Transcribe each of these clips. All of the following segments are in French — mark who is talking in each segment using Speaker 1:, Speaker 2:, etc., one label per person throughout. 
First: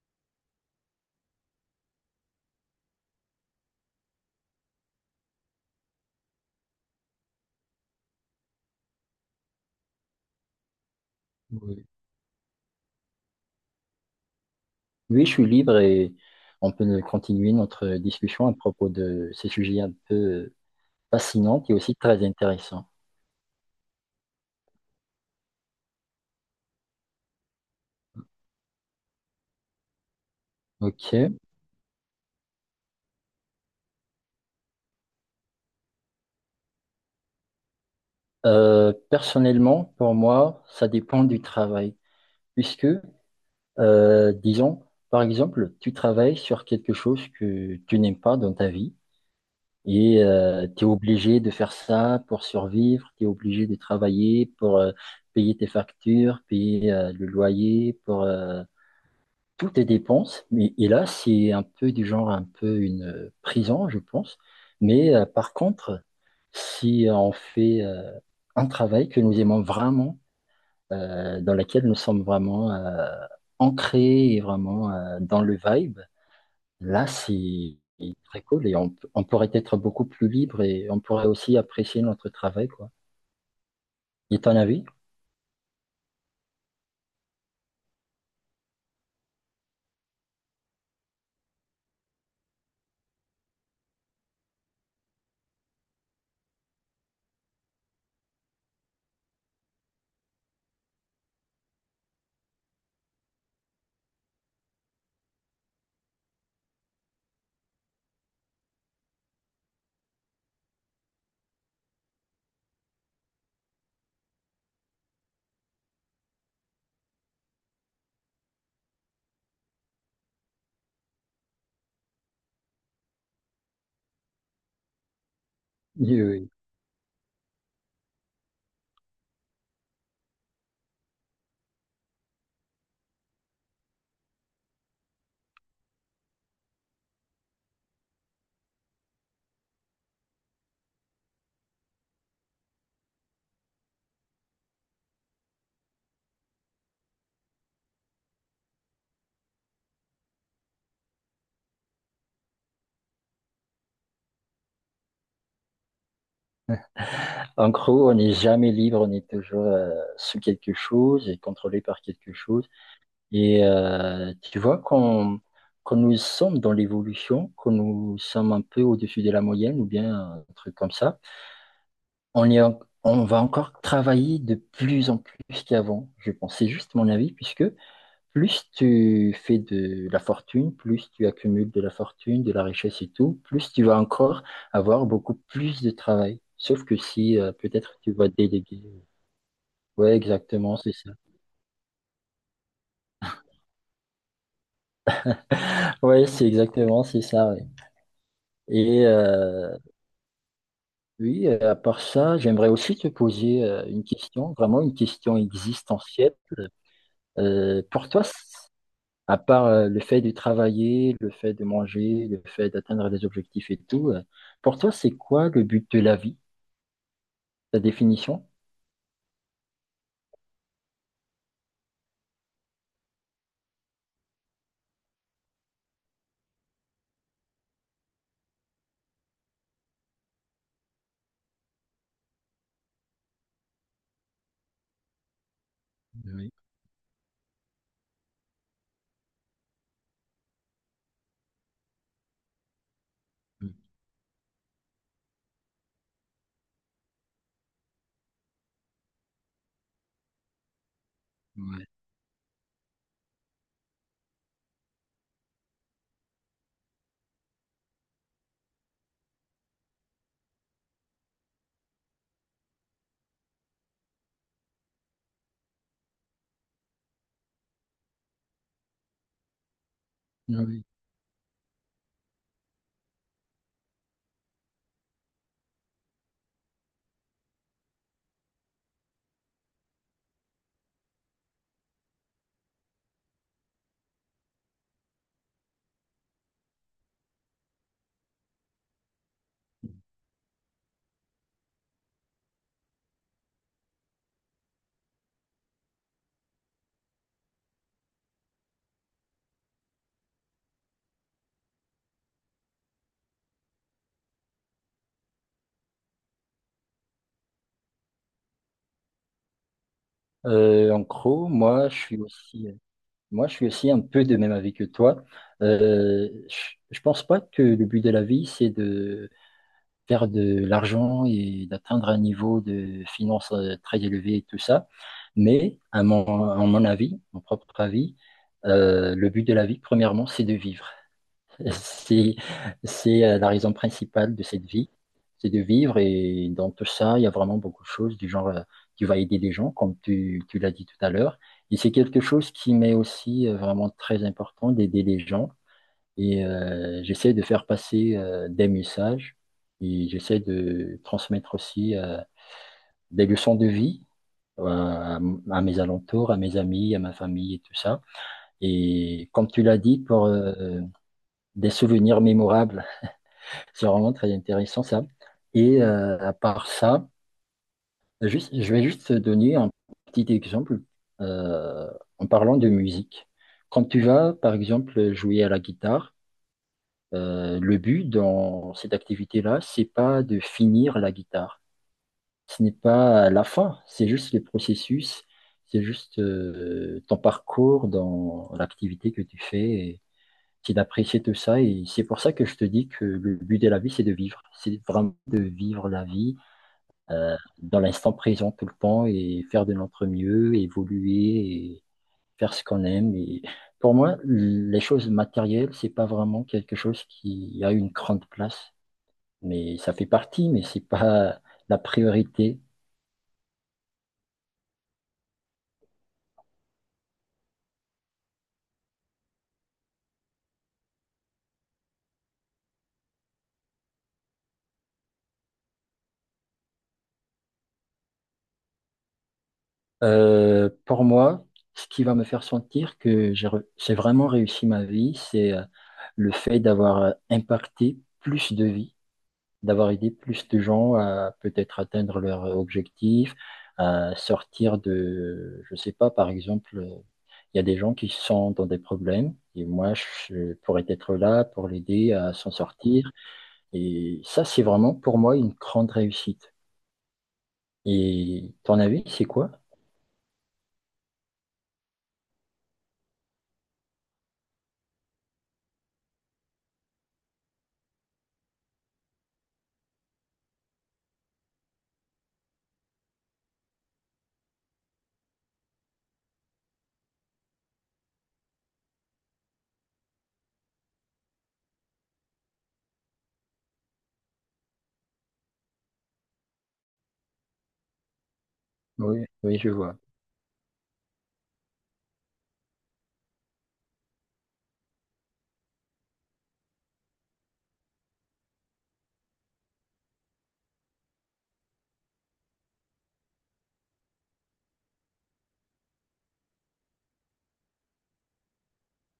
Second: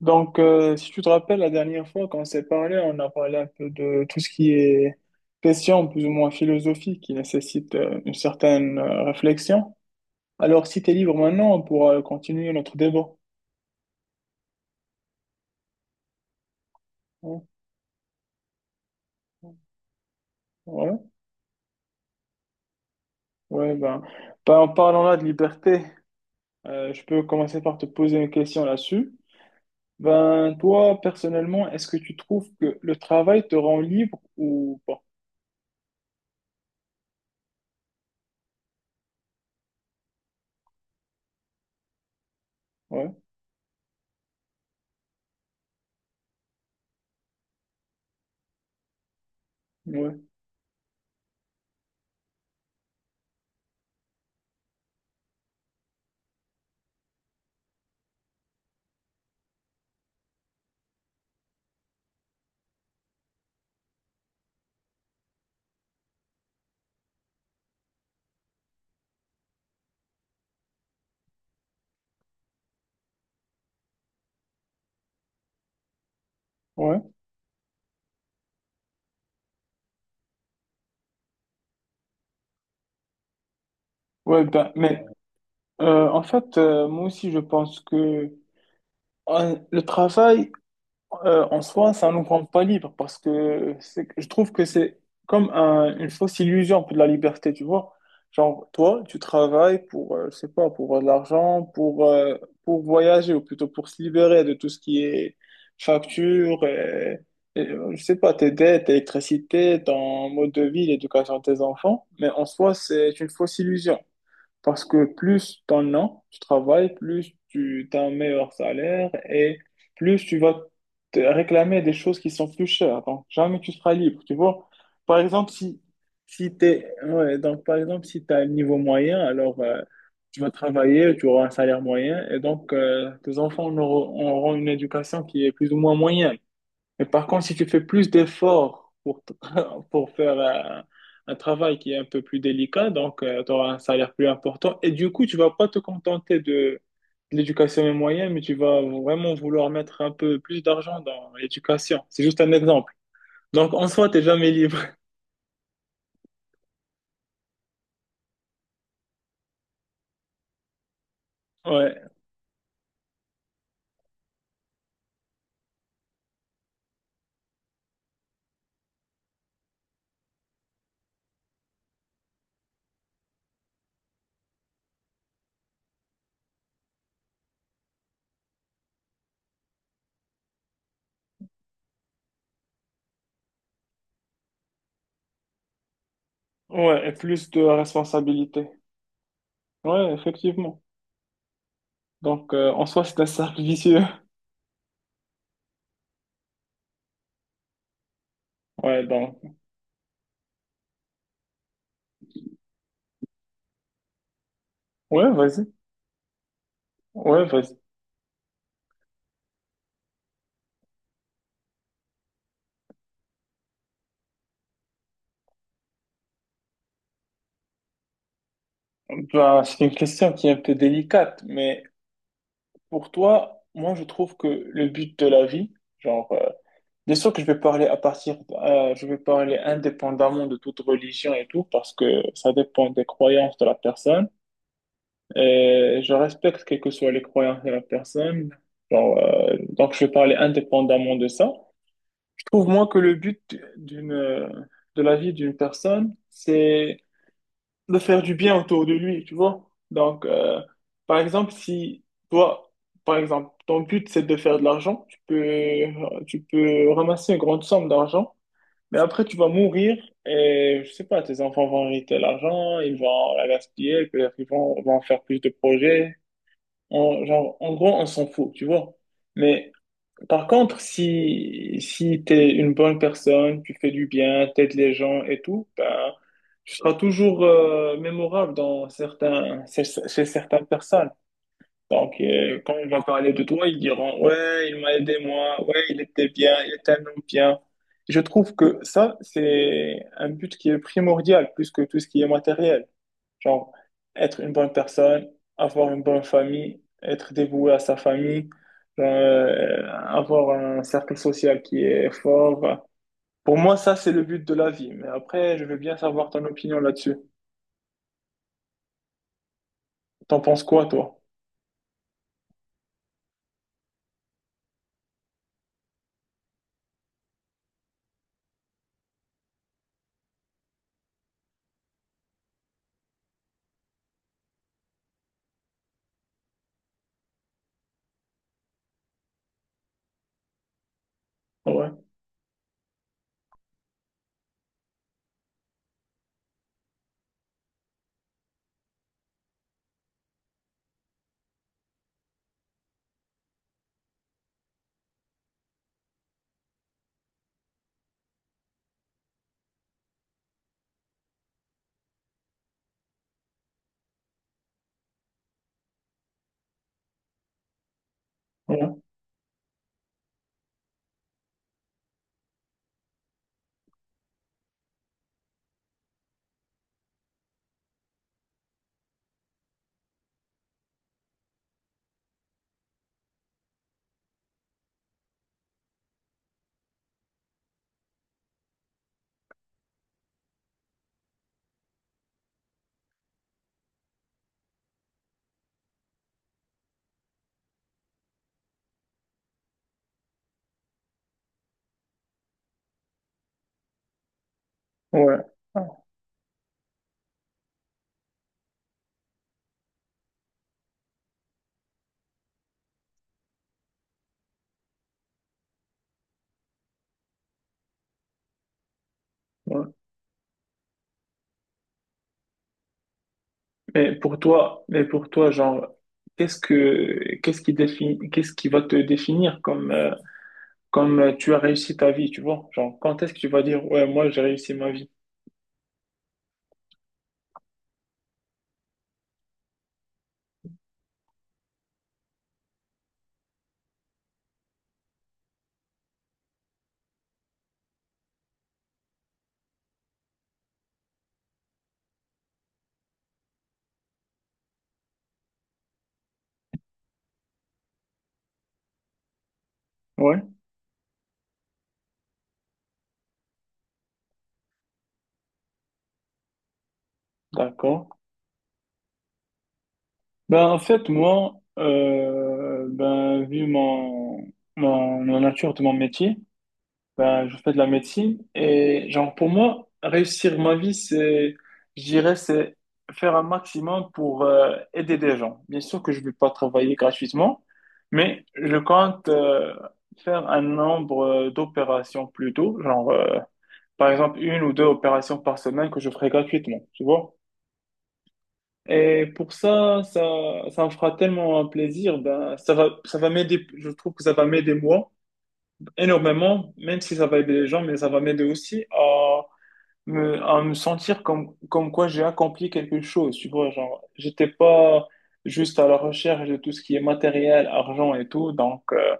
Speaker 1: Donc, si tu te rappelles, la dernière fois, quand on s'est parlé, on a parlé un peu de tout ce qui est question plus ou moins philosophique qui nécessite une certaine réflexion. Alors, si tu es libre maintenant, on
Speaker 2: Oui,
Speaker 1: pourra continuer notre débat.
Speaker 2: Oui, je suis libre et on peut
Speaker 1: Ouais,
Speaker 2: continuer notre discussion à propos de ces sujets un peu
Speaker 1: ouais,
Speaker 2: fascinants et aussi très intéressants.
Speaker 1: ouais, ben, en parlant là de liberté, je peux commencer par te poser une question là-dessus. Ben, toi,
Speaker 2: Ok.
Speaker 1: personnellement, est-ce que tu trouves que le travail te rend libre ou pas?
Speaker 2: Personnellement, pour moi, ça dépend du travail, puisque,
Speaker 1: Ouais,
Speaker 2: euh, disons, par exemple, tu travailles sur quelque chose que tu n'aimes pas dans ta vie
Speaker 1: ouais,
Speaker 2: et tu es obligé de faire ça pour survivre, tu es obligé de travailler pour payer tes factures, payer le loyer, pour tout est dépense, mais et là, c'est un peu du genre un peu une prison, je pense. Mais par contre, si on fait un travail que nous aimons vraiment, dans lequel nous sommes vraiment ancrés et vraiment dans le vibe,
Speaker 1: ouais.
Speaker 2: là, c'est très cool et on, on pourrait être beaucoup plus libre et on pourrait aussi apprécier notre travail, quoi. Et
Speaker 1: Ouais,
Speaker 2: ton
Speaker 1: ben,
Speaker 2: avis?
Speaker 1: en fait, moi aussi, je pense que le travail en soi, ça nous rend pas libre parce que je trouve que c'est comme une fausse illusion un peu de la liberté, tu vois. Genre, toi, tu travailles pour, je sais pas, pour de l'argent, pour voyager ou plutôt pour se libérer de tout ce qui est facture, et, je sais pas, tes dettes, électricité, ton mode de vie, l'éducation de tes enfants. Mais en soi, c'est une fausse illusion. Parce que plus t'en as, tu travailles, plus tu as un meilleur salaire et plus tu vas te réclamer des choses qui sont plus chères. Donc, jamais tu seras libre, tu vois. Par exemple, si,
Speaker 2: Oui, oui.
Speaker 1: si t'es, ouais, donc, par exemple, si t'as un niveau moyen, alors tu vas travailler, tu auras un salaire moyen et donc tes enfants auront une éducation qui est plus ou moins moyenne. Mais par contre, si tu fais plus d'efforts pour, pour faire un, travail qui est un peu plus délicat, donc tu auras un salaire plus important. Et du coup, tu vas pas te contenter de l'éducation moyenne, mais tu vas vraiment vouloir mettre un peu plus d'argent dans l'éducation. C'est juste un exemple. Donc en soi, t'es jamais libre.
Speaker 2: En gros, on n'est jamais libre, on est toujours sous quelque chose et contrôlé par
Speaker 1: Ouais,
Speaker 2: quelque chose. Et tu vois, quand nous sommes dans l'évolution, quand nous sommes un peu au-dessus de la moyenne ou bien un truc comme ça, on est en- on va encore travailler de plus en plus qu'avant, je pense. C'est juste mon avis, puisque plus tu fais de la fortune, plus tu accumules de la fortune, de la richesse et tout, plus tu vas encore avoir beaucoup plus de travail. Sauf que
Speaker 1: ouais, et
Speaker 2: si
Speaker 1: plus de
Speaker 2: peut-être tu vas
Speaker 1: responsabilité.
Speaker 2: déléguer.
Speaker 1: Ouais,
Speaker 2: Ouais, exactement,
Speaker 1: effectivement.
Speaker 2: c'est ça.
Speaker 1: Donc en soi, c'est un cercle vicieux.
Speaker 2: Ouais, c'est exactement, c'est ça. Ouais.
Speaker 1: Ouais,
Speaker 2: Et,
Speaker 1: donc,
Speaker 2: oui, à part ça, j'aimerais aussi te poser une question, vraiment une
Speaker 1: ouais,
Speaker 2: question
Speaker 1: vas-y.
Speaker 2: existentielle.
Speaker 1: Ouais, vas-y.
Speaker 2: Pour toi, à part le fait de travailler, le fait de manger, le fait d'atteindre des objectifs et tout, pour toi, c'est quoi le but de la vie, ta définition?
Speaker 1: Bah, c'est une question qui est un peu délicate, mais moi, je trouve que le but de la vie, genre, bien sûr que je vais parler je vais parler indépendamment de toute religion et tout, parce que ça dépend des croyances de la personne. Et je
Speaker 2: Oui.
Speaker 1: respecte quelles que soient les croyances de la personne. Genre, donc, je vais parler indépendamment de ça. Je trouve, moi, que le but
Speaker 2: Oui,
Speaker 1: de la vie d'une personne, de faire du bien autour de lui, tu vois. Donc, par exemple,
Speaker 2: ouais.
Speaker 1: si toi, par exemple, ton but c'est de faire de l'argent, tu peux ramasser une grande somme d'argent, mais après tu vas mourir et je sais pas, tes enfants vont hériter l'argent, ils vont la gaspiller, peut-être ils vont faire plus de projets. Genre, en gros, on s'en fout, tu vois. Mais par contre,
Speaker 2: Oui.
Speaker 1: si tu es une bonne personne, tu fais du bien, t'aides les gens et tout, ben, tu seras toujours mémorable chez certaines personnes. Donc, quand on va parler de toi, ils diront, ouais, il m'a aidé moi, ouais, il était bien, il était un homme bien. Je trouve que ça, c'est un but qui est primordial plus que tout ce qui est matériel. Genre, être une bonne personne, avoir une bonne famille, être dévoué à sa famille, avoir un cercle social qui est fort. Pour moi, ça, c'est le but de la vie. Mais après, je veux bien savoir ton opinion là-dessus. T'en penses quoi,
Speaker 2: En
Speaker 1: toi?
Speaker 2: gros, moi, je suis aussi un peu de même avis que toi. Je pense pas que le but de la vie, c'est de faire de l'argent et d'atteindre un niveau de finances très élevé et tout ça. Mais à mon avis, mon propre avis, le but de la vie, premièrement, c'est de vivre.
Speaker 1: Ouais,
Speaker 2: C'est, c'est la raison principale de cette vie, c'est de vivre. Et dans tout ça, il y a vraiment beaucoup de choses du genre, tu vas aider les gens, comme tu l'as dit tout à l'heure. Et c'est quelque chose qui m'est aussi vraiment très important d'aider les gens. Et j'essaie de faire passer des messages et j'essaie de transmettre aussi des leçons de vie euh, à, à mes alentours, à mes amis, à ma famille et tout ça.
Speaker 1: ouais,
Speaker 2: Et comme tu l'as dit, pour des souvenirs mémorables. C'est vraiment très intéressant ça. Et à part ça, juste, je vais juste te donner un petit exemple euh, en parlant de musique. Quand tu vas, par exemple, jouer à la guitare, le but dans cette activité-là, c'est pas de finir la guitare. Ce n'est pas la fin, c'est juste le processus, c'est juste ton parcours dans l'activité que tu fais qu'il appréciait tout ça. Et c'est pour ça que je te dis que le but de la vie, c'est de vivre. C'est vraiment
Speaker 1: ouais,
Speaker 2: de
Speaker 1: ouais.
Speaker 2: vivre la vie euh, dans l'instant présent tout le temps et faire de notre mieux, évoluer et faire ce qu'on aime. Et pour moi, les choses matérielles, c'est pas vraiment quelque chose qui a une grande place. Mais
Speaker 1: Ouais.
Speaker 2: ça fait partie, mais c'est pas la priorité.
Speaker 1: Mais pour toi, genre, qu'est-ce qui va te définir comme tu as réussi ta vie, tu vois? Genre, quand est-ce que tu vas dire, ouais, moi, j'ai réussi ma vie?
Speaker 2: Pour moi, ce qui va me faire sentir que j'ai vraiment réussi ma vie, c'est le fait d'avoir impacté plus de vies, d'avoir aidé plus de gens à peut-être atteindre leur objectif, à sortir de, je sais pas, par exemple, il y a des gens qui sont dans des problèmes et moi,
Speaker 1: Ouais,
Speaker 2: je pourrais être là pour l'aider à s'en sortir. Et ça, c'est vraiment pour moi une grande réussite.
Speaker 1: d'accord.
Speaker 2: Et ton avis, c'est quoi?
Speaker 1: Ben, en fait, moi, ben, la nature de mon métier, ben, je fais de la médecine et genre pour moi, réussir ma vie, c'est, je dirais, c'est faire un maximum pour aider des gens. Bien sûr que je ne vais pas travailler gratuitement, mais je compte faire un nombre d'opérations plutôt, genre par exemple une ou deux opérations par semaine que je ferai gratuitement, tu vois? Et
Speaker 2: Oui,
Speaker 1: pour
Speaker 2: oui, je vois.
Speaker 1: ça, ça me fera tellement un plaisir, ben, ça va m'aider, je trouve que ça va m'aider moi énormément, même si ça va aider les gens, mais ça va m'aider aussi à me sentir comme quoi j'ai accompli quelque chose, tu vois, genre, j'étais pas juste à la recherche de tout ce qui est matériel, argent et tout, donc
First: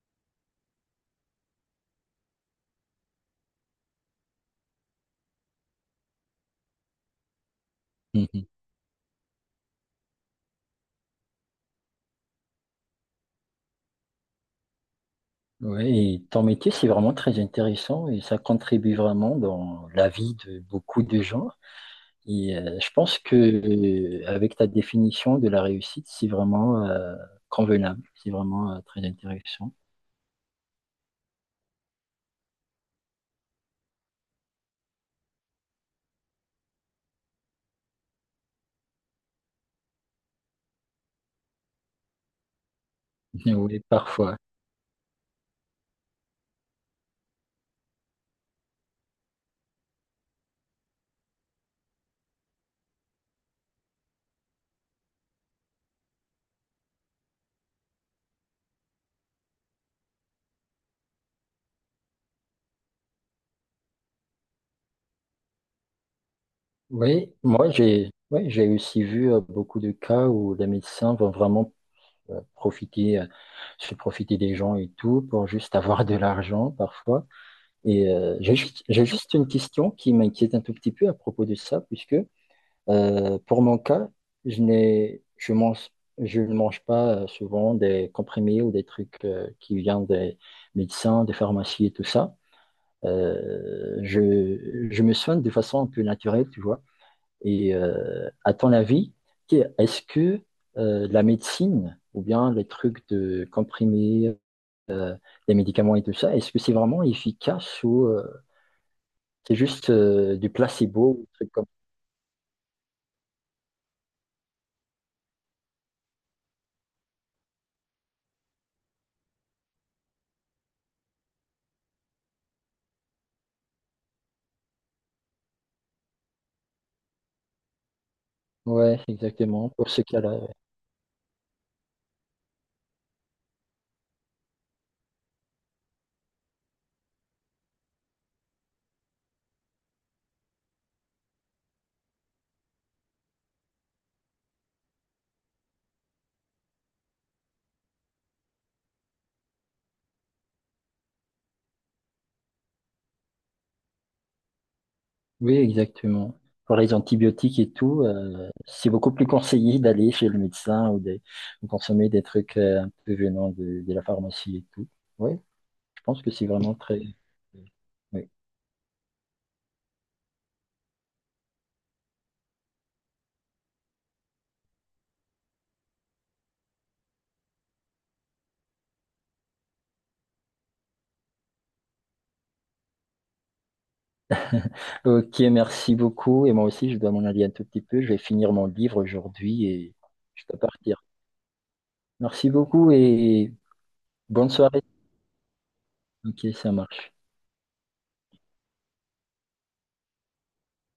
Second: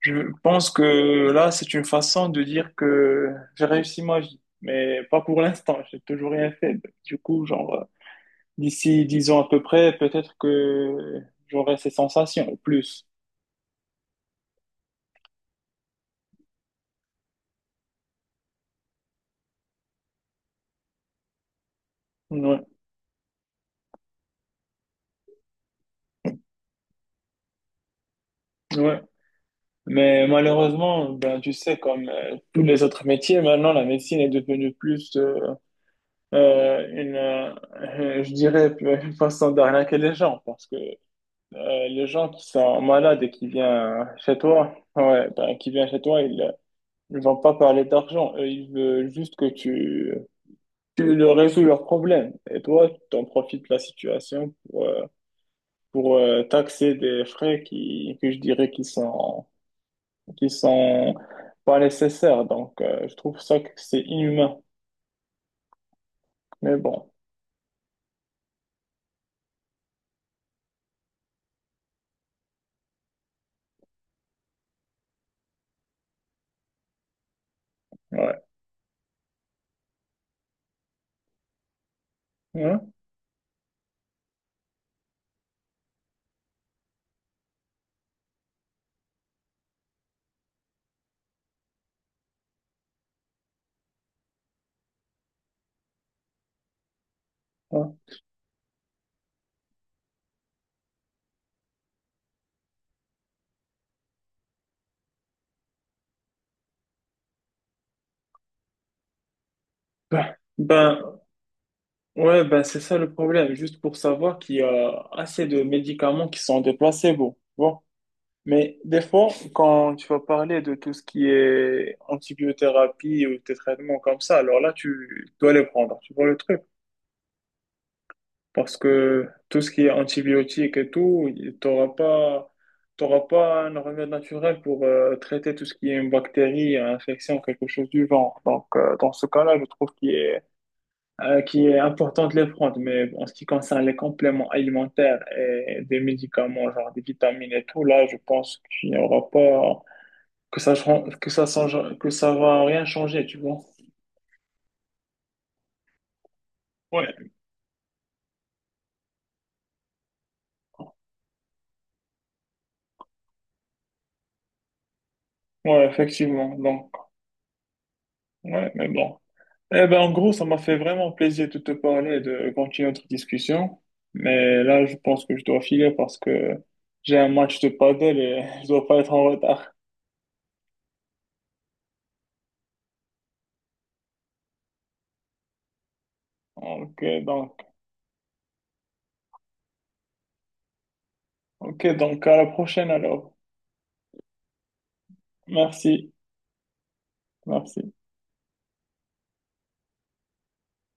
Speaker 1: je pense que là, c'est une façon de dire que j'ai réussi ma vie, mais pas pour l'instant, j'ai toujours rien fait, du coup, genre, d'ici 10 ans à peu près, peut-être que j'aurai ces sensations, ou plus,
Speaker 2: Oui, et ton métier, c'est vraiment très intéressant et ça contribue vraiment dans la vie de beaucoup de gens. Et
Speaker 1: ouais,
Speaker 2: je pense que avec ta définition de la réussite, c'est vraiment convenable, c'est vraiment
Speaker 1: ouais.
Speaker 2: très intéressant.
Speaker 1: Mais malheureusement, ben, tu sais, comme tous les autres métiers, maintenant, la médecine est devenue plus euh, une, euh, je dirais, une façon d'arnaquer les gens. Parce que les gens qui sont malades et qui
Speaker 2: Oui,
Speaker 1: viennent
Speaker 2: parfois.
Speaker 1: chez toi, ouais, ben, qui viennent chez toi, ils ne vont pas parler d'argent. Eux, ils veulent juste que tu leur résous leurs problèmes. Et toi, tu en profites de la situation pour taxer des frais que je dirais qui sont pas nécessaires. Donc, je trouve ça que c'est inhumain. Mais bon,
Speaker 2: Oui, moi, j'ai aussi vu beaucoup de cas où les médecins vont vraiment euh, profiter, euh, se profiter des gens et tout pour juste avoir de l'argent parfois. Et euh,
Speaker 1: ouais.
Speaker 2: j'ai juste, j'ai juste une question qui m'inquiète un tout petit peu à propos de ça, puisque
Speaker 1: Ouais,
Speaker 2: Pour mon cas, je n'ai, je mange, je ne mange pas souvent des comprimés ou des trucs qui viennent des médecins, des pharmacies et tout ça. Je me soigne de façon un peu naturelle, tu vois. Et
Speaker 1: ouais.
Speaker 2: à ton avis, est-ce que la médecine ou bien les trucs de comprimés, euh, des médicaments et tout ça, est-ce que c'est vraiment efficace ou c'est juste
Speaker 1: Ben,
Speaker 2: du placebo
Speaker 1: ben,
Speaker 2: ou des trucs comme
Speaker 1: ouais, ben, c'est ça le problème. Juste pour savoir qu'il y a assez de médicaments qui sont des placebos. Bon. Mais des fois, quand tu vas parler de tout ce qui est antibiothérapie ou des traitements comme ça, alors là, tu dois les prendre. Tu vois le truc?
Speaker 2: ça.
Speaker 1: Parce
Speaker 2: Ouais,
Speaker 1: que tout ce
Speaker 2: exactement,
Speaker 1: qui
Speaker 2: pour
Speaker 1: est
Speaker 2: ce cas-là.
Speaker 1: antibiotiques et tout, tu n'auras pas, t'auras pas un remède naturel pour traiter tout ce qui est une bactérie, une infection, quelque chose du genre. Donc, dans ce cas-là, je trouve qu'il est important de les prendre. Mais bon, en ce qui concerne les compléments alimentaires et des médicaments, genre des vitamines et tout, là, je pense qu'il n'y aura pas, que ça, change- que ça va rien changer, tu vois.
Speaker 2: Oui, exactement. Pour les
Speaker 1: Ouais,
Speaker 2: antibiotiques et tout, c'est beaucoup plus conseillé d'aller chez le médecin ou de consommer des trucs un peu venant de la pharmacie et tout. Oui,
Speaker 1: ouais,
Speaker 2: je pense que c'est
Speaker 1: effectivement.
Speaker 2: vraiment
Speaker 1: Donc,
Speaker 2: très... oui.
Speaker 1: ouais, mais bon. Eh ben, en gros, ça m'a fait vraiment plaisir de te parler et de continuer notre discussion. Mais là, je pense que je dois filer parce que j'ai un match de paddle et je dois pas être en retard.
Speaker 2: Ok, merci beaucoup. Et moi aussi, je
Speaker 1: Ok,
Speaker 2: dois m'en aller un
Speaker 1: donc,
Speaker 2: tout petit peu. Je vais finir mon livre aujourd'hui et je dois partir.
Speaker 1: ok, donc, à la
Speaker 2: Merci
Speaker 1: prochaine
Speaker 2: beaucoup
Speaker 1: alors.
Speaker 2: et bonne soirée.
Speaker 1: Merci,
Speaker 2: Ok, ça marche.
Speaker 1: merci.